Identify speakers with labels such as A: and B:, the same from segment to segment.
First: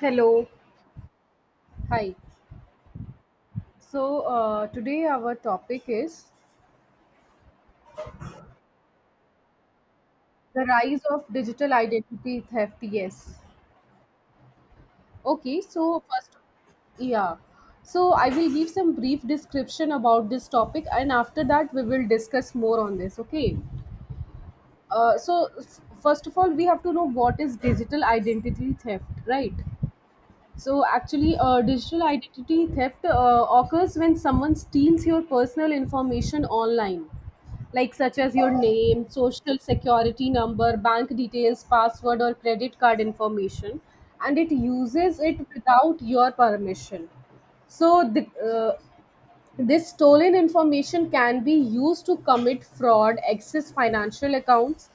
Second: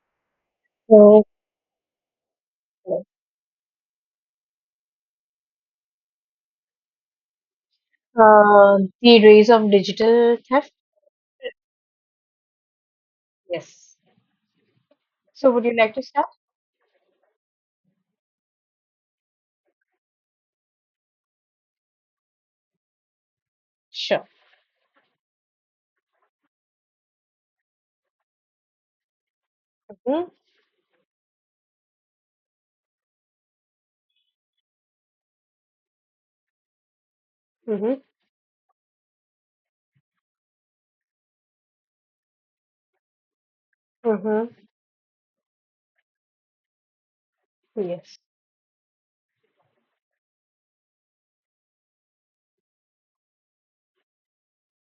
A: Hello,
B: Okay.
A: hi. So, today our topic is
B: The rise of digital
A: the
B: theft.
A: rise of digital identity theft. Yes.
B: Yes. So,
A: Okay,
B: would you like
A: so
B: to start?
A: first, yeah. So, I will give some brief description about this topic and after that, we will discuss more on this. Okay.
B: Sure.
A: First of all, we have to know what is digital identity theft, right?
B: Mm-hmm.
A: So actually, digital identity theft occurs when someone steals your personal information online, like
B: Mm-hmm.
A: such as your name, social security number, bank details, password, or credit card information, and it
B: Mm-hmm.
A: uses it without your permission. So
B: Yes.
A: the, uh, this stolen information can be used to commit fraud, access financial accounts,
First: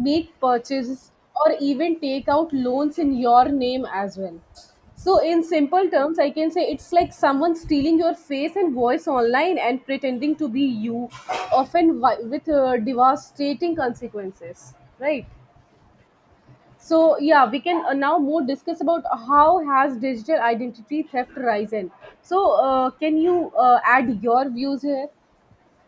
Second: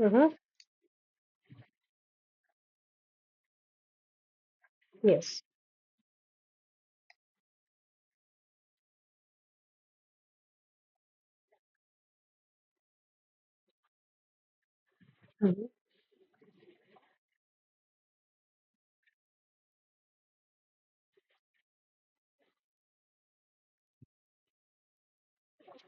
B: Mm-hmm.
A: purchases, or even take out loans in your name as well. So,
B: Yes.
A: in simple terms, I can say it's like someone stealing your face and voice online and pretending to be you, often with devastating consequences, right?
B: Mm-hmm.
A: So, yeah, we can now more discuss about how has digital identity theft risen. So, can you add your views here?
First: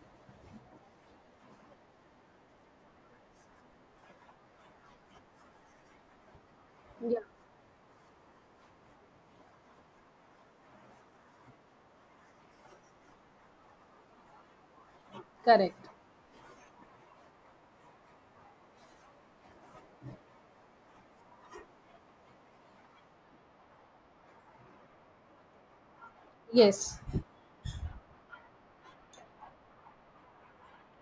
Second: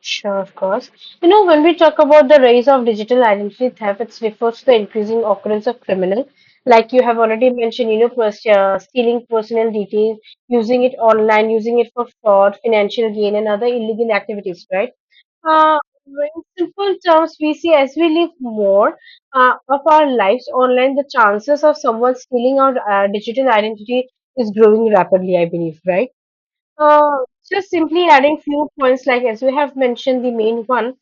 B: Sure, of course. You know, when we talk about the rise of digital identity theft, it refers to the increasing occurrence of criminal, like you have
A: Yeah,
B: already mentioned, stealing personal details, using it online, using it for fraud, financial gain, and other illegal activities, right? Uh,
A: correct.
B: in simple terms, we see as we live more of our lives online, the chances of someone stealing our digital identity is growing rapidly, I believe, right?
A: Yes.
B: Uh, just simply adding few points, like as we have mentioned, the main one,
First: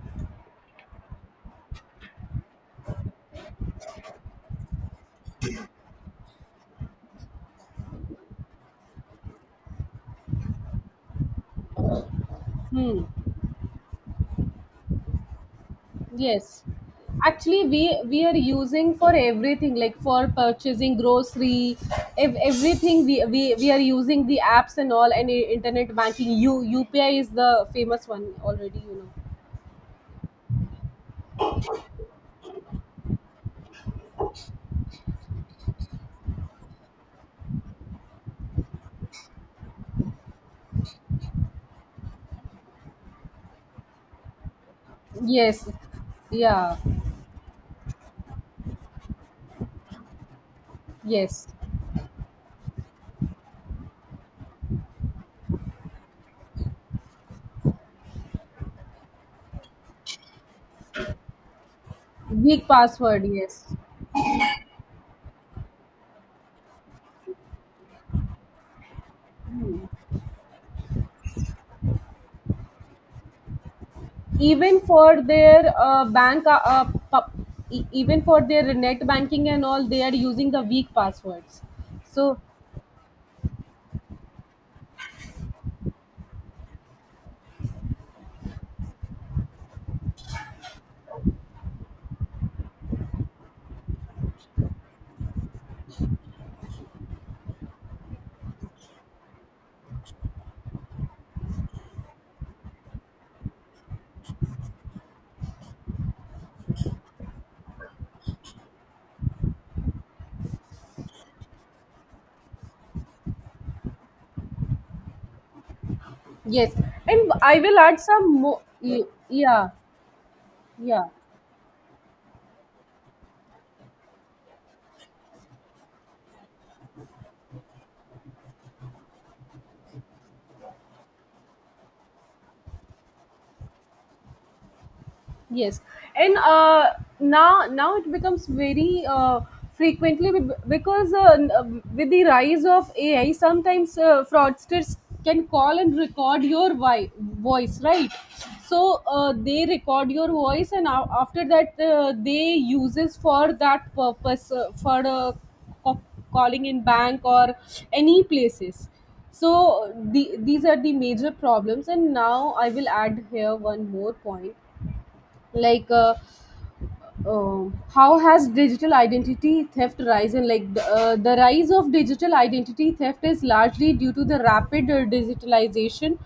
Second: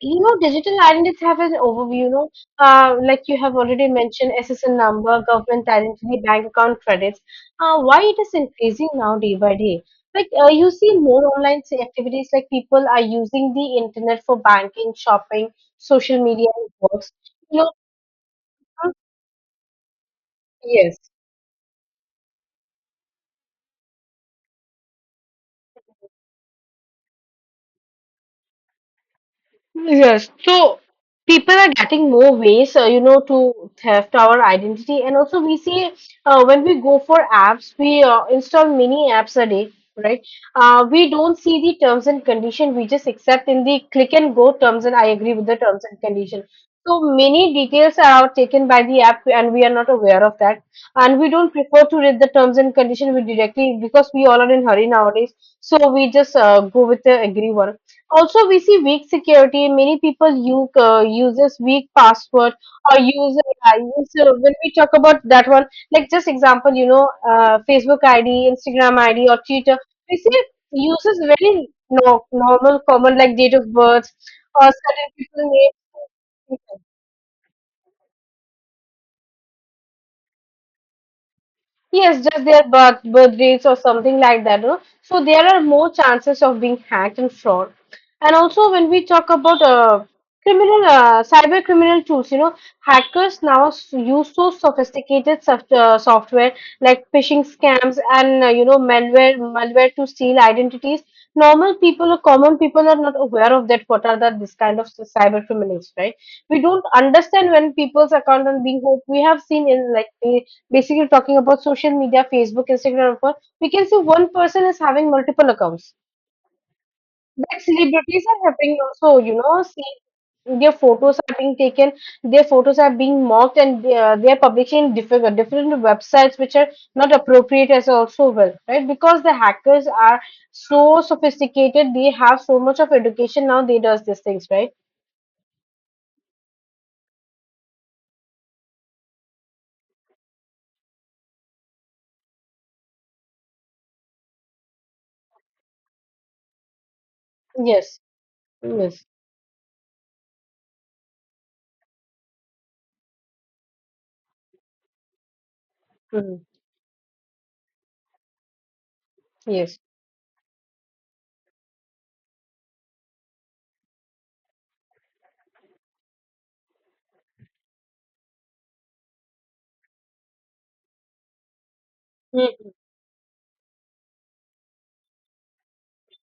B: you know, digital identities have an overview, you know, like you have already mentioned SSN number, government identity, bank account credits. Why it is increasing now day by day? Like you see more online activities, like people are
A: Hmm.
B: using the internet for banking, shopping, social media,
A: Yes.
B: and works.
A: Actually,
B: You know,
A: we are using
B: uh,
A: for everything, like for purchasing
B: yes.
A: grocery, ev- everything. We are using the apps and all, and internet banking. U UPI is the famous one already, you know.
B: Yes, so people are getting more ways, to theft our identity, and also we see when we go for apps, we install many apps a day, right? We don't see the terms and condition; we just accept in the click and go terms, and I agree with the
A: Yes.
B: terms and condition.
A: Yeah.
B: So many details are taken by the app, and we are not aware of that, and we
A: Yes.
B: don't prefer to read the terms and condition. We directly, because we all are in hurry nowadays, so we just go with the agree one. Also, we see weak security. Many people uses weak password
A: Weak
B: or
A: password.
B: use
A: Yes.
B: uh, use, uh, When we talk about that one, like just example, Facebook ID, Instagram ID, or Twitter. We see uses very no, normal, common like date of birth or
A: Even
B: certain
A: for
B: people
A: their
B: name.
A: even for their net banking and all, they are using the weak passwords.
B: Yes,
A: So.
B: just their birth dates or something like that. No? So there are more chances of being hacked and fraud. And also when we talk about cyber criminal tools, you know, hackers now use so sophisticated software like phishing scams and, malware to steal identities. Normal people or common people are not aware of that. What are that this kind of cyber criminals, right? We don't understand when people's account are being hacked. We have seen in, like, basically talking about social media, Facebook, Instagram, and all, we can see one person is having multiple accounts.
A: Yes, and I
B: That
A: will add
B: celebrities
A: some
B: are
A: more.
B: having also, you know,
A: Yeah,
B: see their
A: yeah.
B: photos are being taken, their photos are being mocked, and they are publishing different websites which are not appropriate as also well, right? Because the hackers are so sophisticated, they have so much of education now. They does these things, right?
A: Yes, and now it becomes very frequently because with the rise of AI, sometimes fraudsters can call and record your voice,
B: Yes,
A: right? So
B: yes.
A: they record your voice, and after that they uses for that purpose co-
B: Mhm.
A: calling in bank or any places. So
B: Yes.
A: the, these are the major problems, and now I will add here one more point like uh, how has digital identity theft risen, like the rise of digital
B: Mhm.
A: identity theft is largely due to the rapid digitalization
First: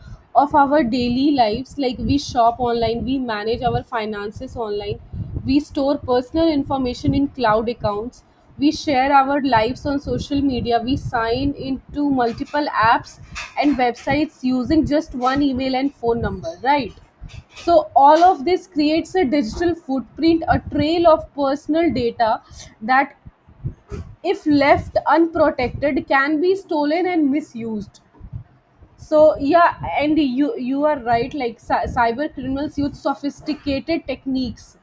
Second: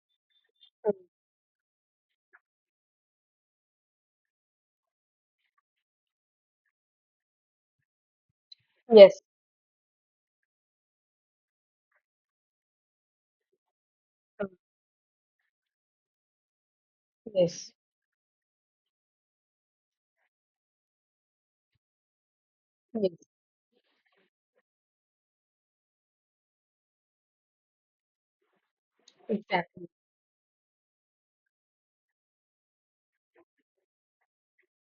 A: of our daily lives. Like we shop online, we manage our finances online, we store personal information in cloud accounts, we share
B: Yes.
A: our lives on social media, we sign into multiple apps and websites
B: Mhm.
A: using just one email and phone number, right?
B: Yes,
A: So all of this creates a digital footprint, a trail of personal data that,
B: yes,
A: if left unprotected, can be stolen and misused. So yeah,
B: exactly.
A: and you are right, like cyber criminals use sophisticated techniques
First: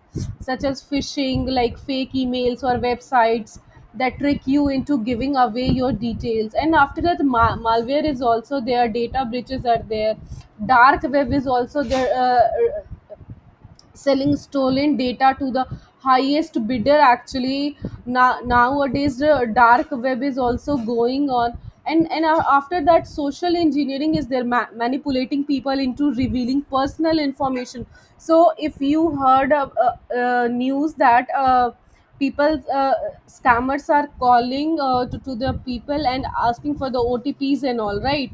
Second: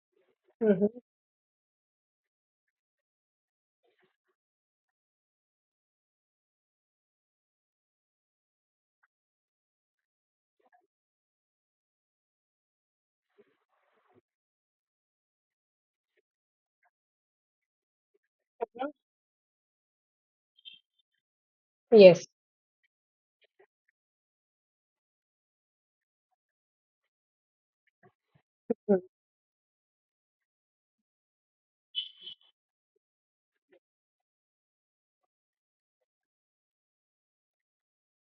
A: such as
B: Mhm.
A: phishing, like fake emails or websites that trick you into giving away your details. And after that, malware is also there, data breaches are there, dark web is also there, selling stolen data to the highest bidder actually. Now, nowadays the dark web is also going on. and and
B: Yes,
A: a- after that, social engineering is there, manipulating people into revealing personal information. So if
B: mm,
A: you heard of, news that people scammers are calling to the people and asking for the otps and all, right?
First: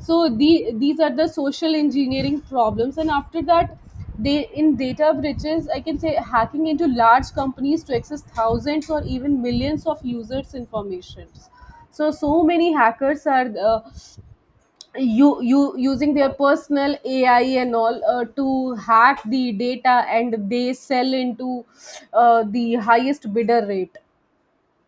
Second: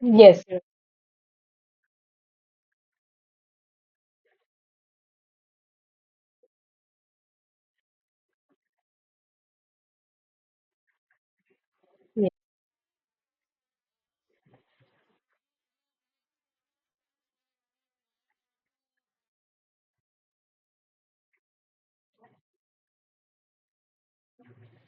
A: so
B: yes, yes,
A: the, these are the social engineering problems, and after that, they in data breaches, I can say, hacking into large companies to access thousands or even millions of users information. So
B: yes.
A: so many hackers are you you using their personal ai and all to hack the data and they sell into the highest bidder rate.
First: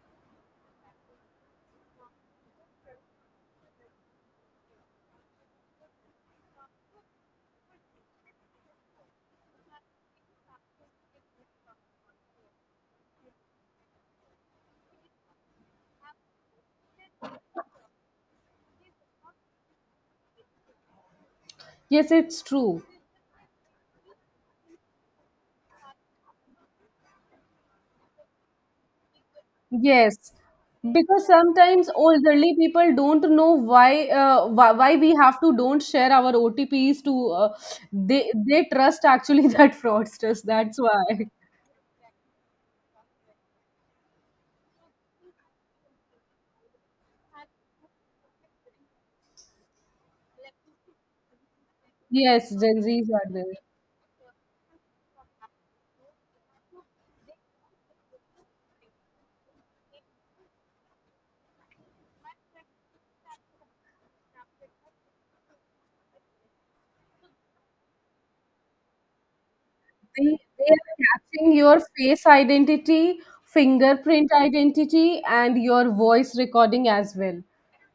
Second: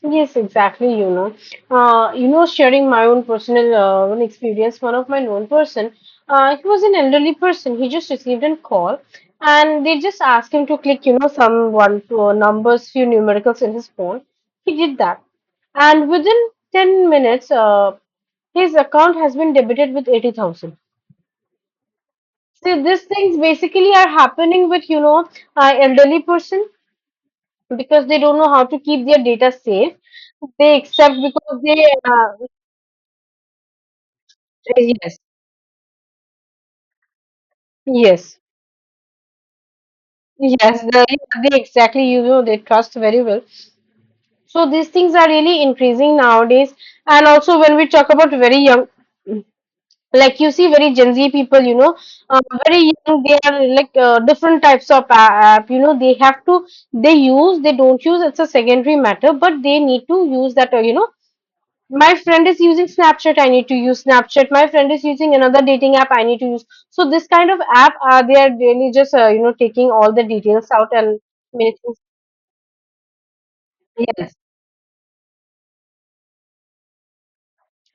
B: Yes, exactly. You know, sharing my own personal one experience. One of my known person, he was an elderly person. He just received a call, and they just asked him to click, you know, some 1 2 numbers, few numericals in his phone. He did that, and within 10 minutes, his account has been debited with 80,000.
A: Yes, it's true.
B: See, these things basically are happening with, elderly person, because they don't know how to keep their data safe.
A: Yes,
B: They accept
A: because
B: because
A: sometimes
B: they.
A: elderly people don't know why why we
B: Yes,
A: have to don't share our otps to
B: yes,
A: they trust actually that fraudsters, that's
B: yes.
A: why.
B: They exactly, you know, they trust very well. So these things are really increasing nowadays. And also when we talk about very young, like you see very Gen Z people, you know, uh,
A: Yes, gen
B: very
A: z's
B: young.
A: are
B: They
A: there.
B: are like different types of app. You know, they have to they use they don't use. It's a secondary matter, but they need to use that. You know, my friend is using Snapchat, I need to use Snapchat. My friend is using another dating app, I need to use, so this kind of app, they are really just taking all
A: They
B: the
A: they
B: details out
A: are
B: and
A: catching
B: many
A: your
B: things?
A: face identity, fingerprint
B: Yes.
A: identity, and your voice recording as well.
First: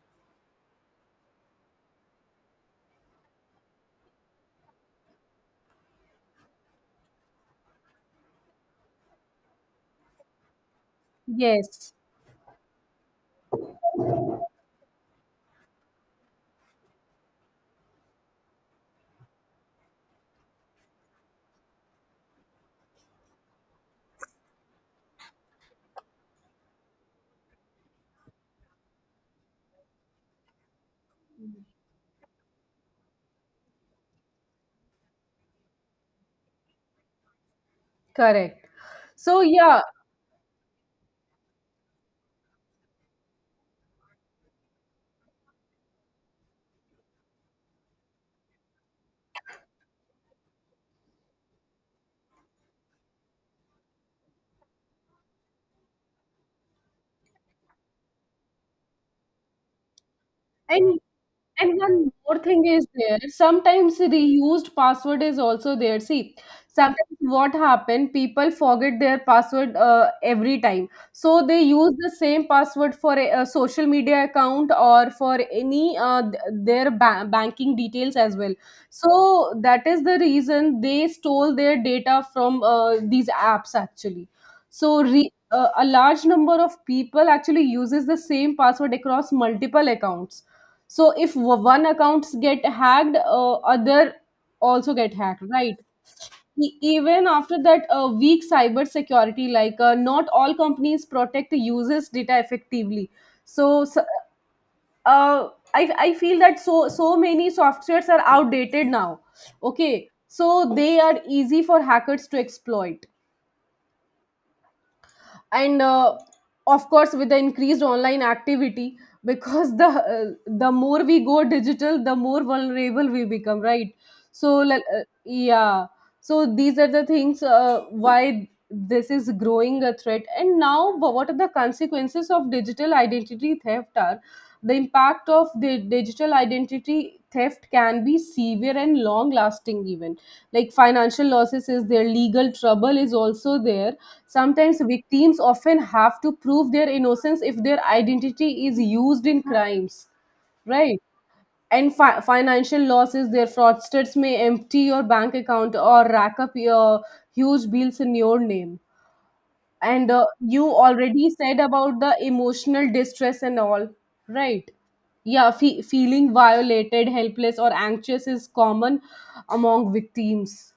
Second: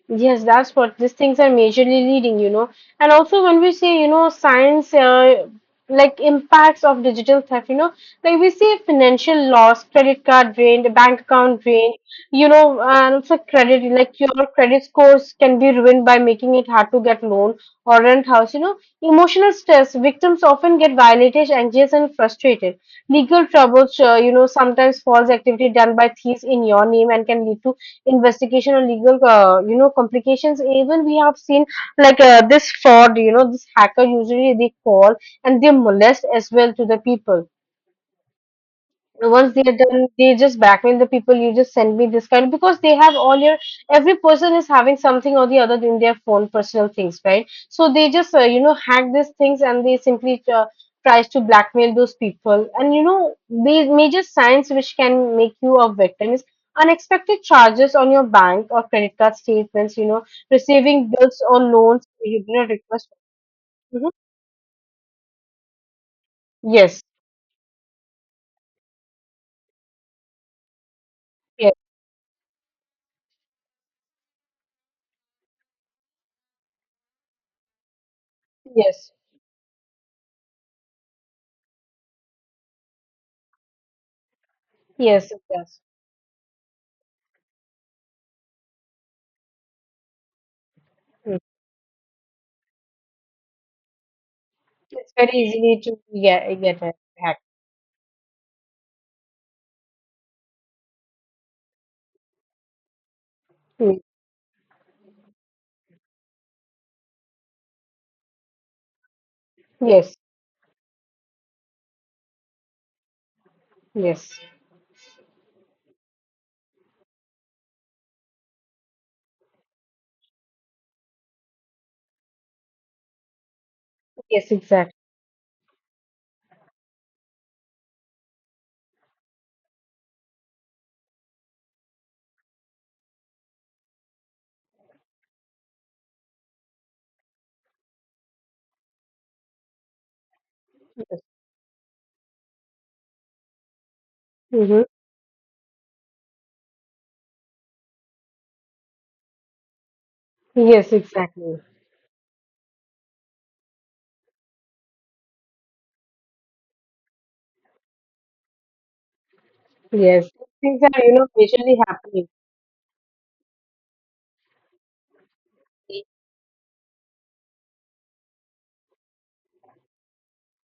B: Yes, that's what these things are majorly leading, you know. And also, when we say, you know, science, like impacts of digital theft, you know, like we see financial loss, credit card drained, bank account
A: Yes,
B: drained, you know, and also credit, like your credit scores can be ruined by making it hard to get loan or rent house, you know. Emotional stress, victims often get violated, anxious, and frustrated. Legal troubles, sometimes false activity done by thieves in your name and can lead to investigation or legal complications. Even we have seen, like this fraud, you know, this hacker usually they call and they molest as well to the people.
A: correct. So
B: Once they're
A: yeah.
B: done, they just blackmail the people. You just send me this kind, because they have all your, every person is having something or the other in their phone, personal things, right? So they just hack these things and they simply tries to blackmail those people. And you know the major signs which can make you a victim is unexpected charges on your bank or credit card statements. You know,
A: And
B: receiving bills or
A: and
B: loans
A: one more
B: you did
A: thing
B: not
A: is
B: request.
A: there. Sometimes
B: Mhm.
A: reused password is also there. See,
B: Yes,
A: sometimes what happen, people forget their password every time. So they
B: yes,
A: use the same password for a social media account or for any banking details as well.
B: yes,
A: So that is the reason they stole their data from these apps actually. So
B: yes, it does.
A: a large number of people actually uses the same password across multiple accounts, so if one accounts get hacked, other also
B: It's
A: get
B: very
A: hacked, right?
B: easily to get get hacked.
A: Even after that, weak cyber security, like not all companies protect the users data effectively. so s-
B: Mm.
A: uh, I, I feel that so so many softwares are outdated now, okay,
B: Yes,
A: so they are easy for hackers to exploit.
B: yes,
A: And of course, with the increased online activity because the more we go digital, the more vulnerable we become, right?
B: yes,
A: So
B: exactly.
A: yeah, so these are the things why this is growing a threat. And now what are the consequences of digital identity theft are, the impact of the digital identity theft can be severe and long lasting even. Like financial losses is there, legal trouble is also there, sometimes
B: Hmm.
A: victims often have to prove their innocence if their identity is used in crimes,
B: Yes,
A: right?
B: exactly.
A: And financial losses, their fraudsters may empty your bank account or rack up your huge bills in your name. And
B: Yes,
A: you
B: things are, you know,
A: already said
B: visually
A: about the
B: happening.
A: emotional distress and all, right? Yeah, feeling violated, helpless, or anxious is common among victims.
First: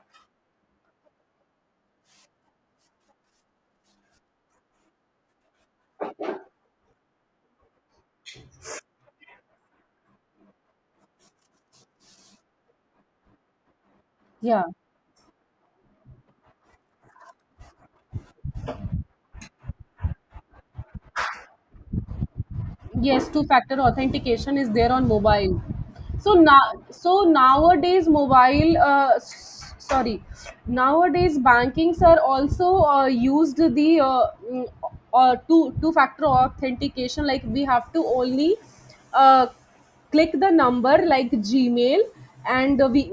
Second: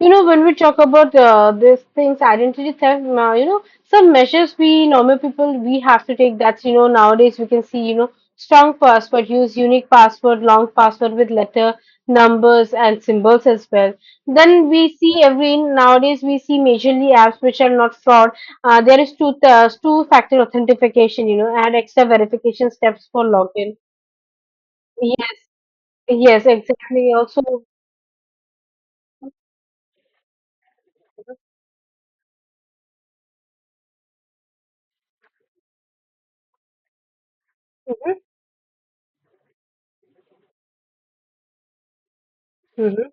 B: You know, when we talk about these things, identity theft, some measures we normal people we have to take. That's, you know, nowadays we can see, you know, strong password, use unique password, long password with letter, numbers and symbols as well.
A: Yeah.
B: Then we see every nowadays we see majorly apps which are not fraud. There is two factor authentication, you know, and extra verification steps for
A: Yes, two
B: login.
A: factor authentication is there on
B: Yes,
A: mobile. So
B: yes,
A: now,
B: exactly.
A: so
B: Also,
A: nowadays mobile sorry, nowadays bankings are also used the two factor authentication, like we have to
B: Mhm.
A: only uh, click the number, like gmail, and we,
B: Mhm.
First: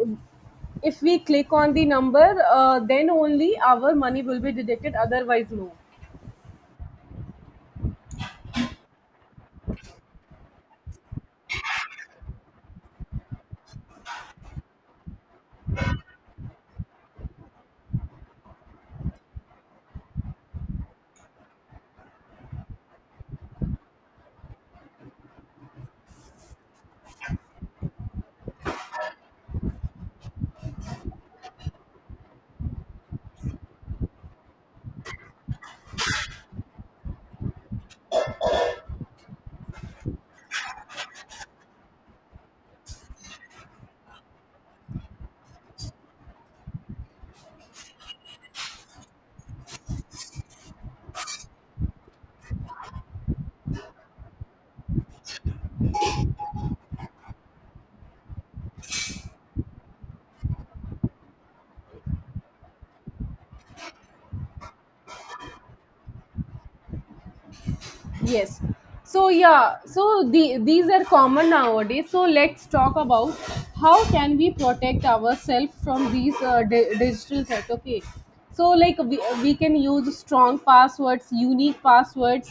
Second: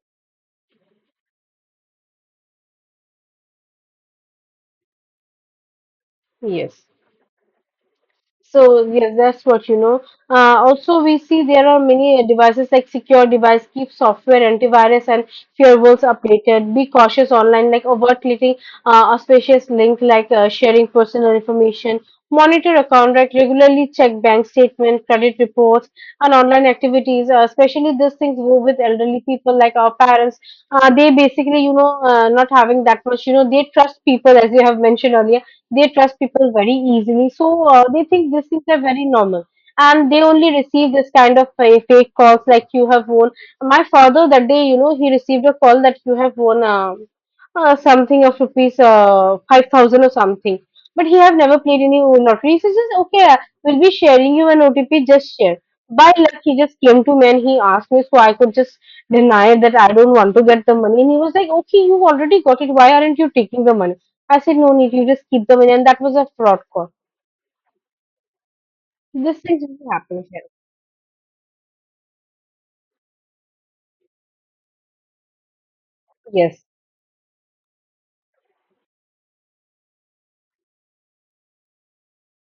A: if we click on the number then only our money will be deducted, otherwise no.
B: Yes. So yeah, that's what you know. Also, we see there are many devices like secure device, keep software, antivirus, and firewalls updated. Be cautious online, like over clicking auspicious link, like sharing personal information. Monitor account, right? Regularly check bank statement, credit reports, and online activities. Especially these things go with elderly people like our parents. They basically, you know, not having that much, you know, they trust people as you have mentioned earlier, they trust people very easily. So they think these things are very normal. And they only receive this kind of fake calls like you have won. My father that day, you know, he received a call that you have won something of rupees 5,000 or something. But he have never played any lottery. He says, okay, we'll be sharing you an OTP, just share. By luck, he just came to me and he asked me, so I could just deny that I don't want to get the money. And he was like, okay, you already got it. Why aren't you taking the money? I said, no need, you just keep them in. And that was a fraud call.
A: Yes. So
B: This things
A: yeah,
B: really happen
A: so
B: here.
A: the, these are common nowadays. So let's talk about how can we protect ourselves from these
B: Yes.
A: digital threats. Okay. So like we can use strong passwords, unique passwords,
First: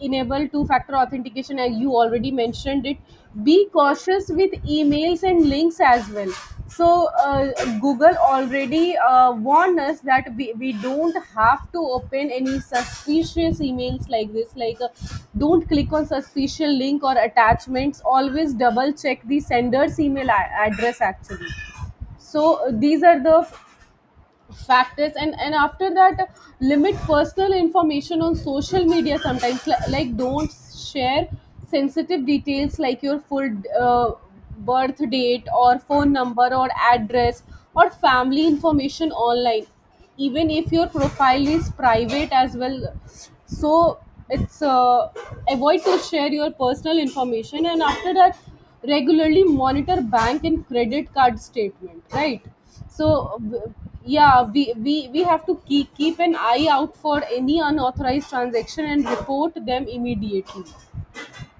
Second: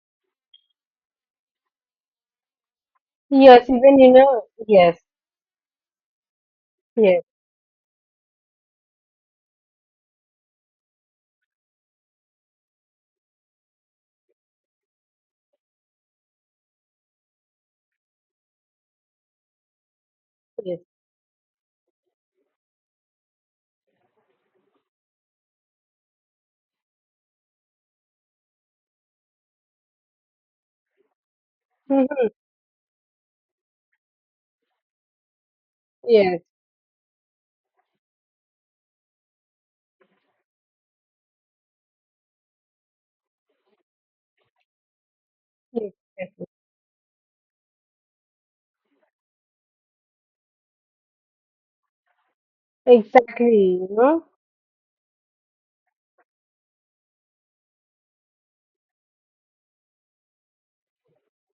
A: enable two-factor authentication as you already mentioned it.
B: Yes.
A: Be
B: Even, you
A: cautious
B: know,
A: with
B: yes.
A: emails and links as well. So
B: Yes.
A: google already warned us that we don't have to open any suspicious emails like this, like don't click on suspicious link or attachments, always double check the sender's email
B: Yes.
A: address actually. So these are the factors. And after that, limit personal information on social media. Sometimes like, don't share sensitive details like your full uh, birth date or phone
B: Yes.
A: number or address or family information online, even if your profile is private as well. So it's avoid
B: Yes.
A: to share
B: Yes.
A: your personal information. And after that, regularly monitor bank and credit card statement, right? So
B: Exactly.
A: w-
B: You know?
A: yeah, we have to keep an eye out for any unauthorized transaction and report them immediately.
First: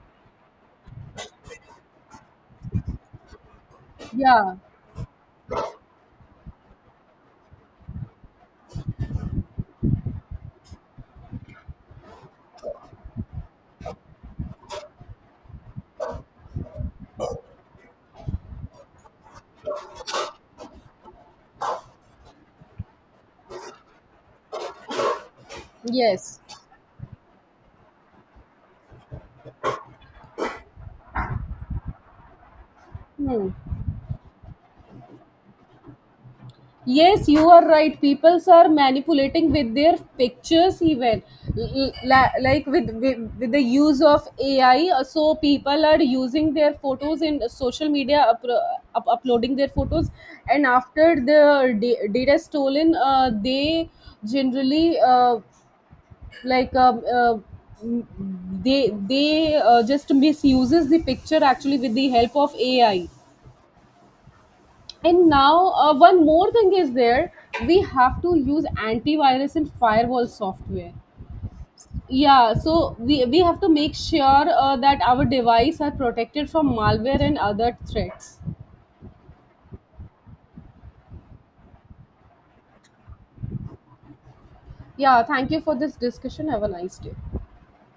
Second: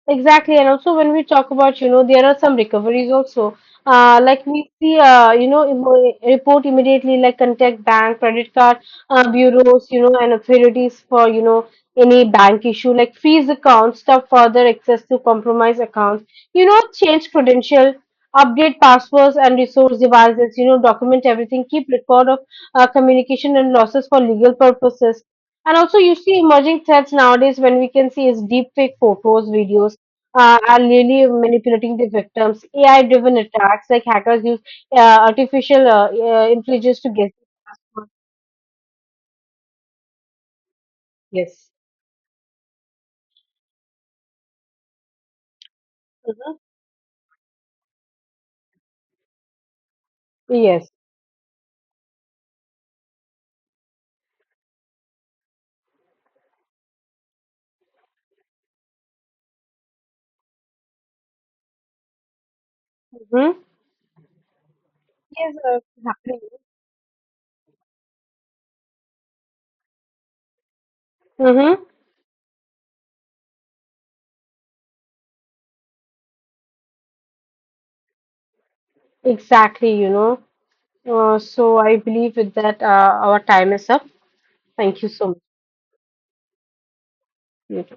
B: Exactly, and also when we talk about, you know, there are some recoveries also. Like
A: Yeah.
B: we see, report immediately, like contact bank, credit card bureaus, you know, and authorities for, you know, any bank issue, like freeze accounts, stop further access to compromised accounts, you know, change credential, update passwords and resource devices, you know, document everything, keep record of communication and losses for legal purposes. And also, you
A: Yes.
B: see emerging threats nowadays when we can see is deep fake photos, videos are really manipulating the victims. AI-driven
A: Hmm.
B: attacks, like hackers use artificial intelligence to
A: Yes,
B: guess.
A: you are right. People are manipulating with their pictures even,
B: Yes.
A: Like with, with the use of AI. So people are using
B: Hmm.
A: their photos in social media, uploading their photos, and
B: Yes.
A: after the data stolen, they generally like m- they just misuses the picture actually with the help of AI.
B: Hmm.
A: And
B: Yes,
A: now,
B: it's
A: one
B: happening.
A: more thing is there. We have to use antivirus and firewall software.
B: Mm-hmm.
A: Yeah, so we have to make sure that our device are protected from malware and other threats.
B: Exactly, you know. So I believe with that, our time is up. Thank you
A: Yeah,
B: so much.
A: thank you for this discussion. Have a nice day.
B: Yes.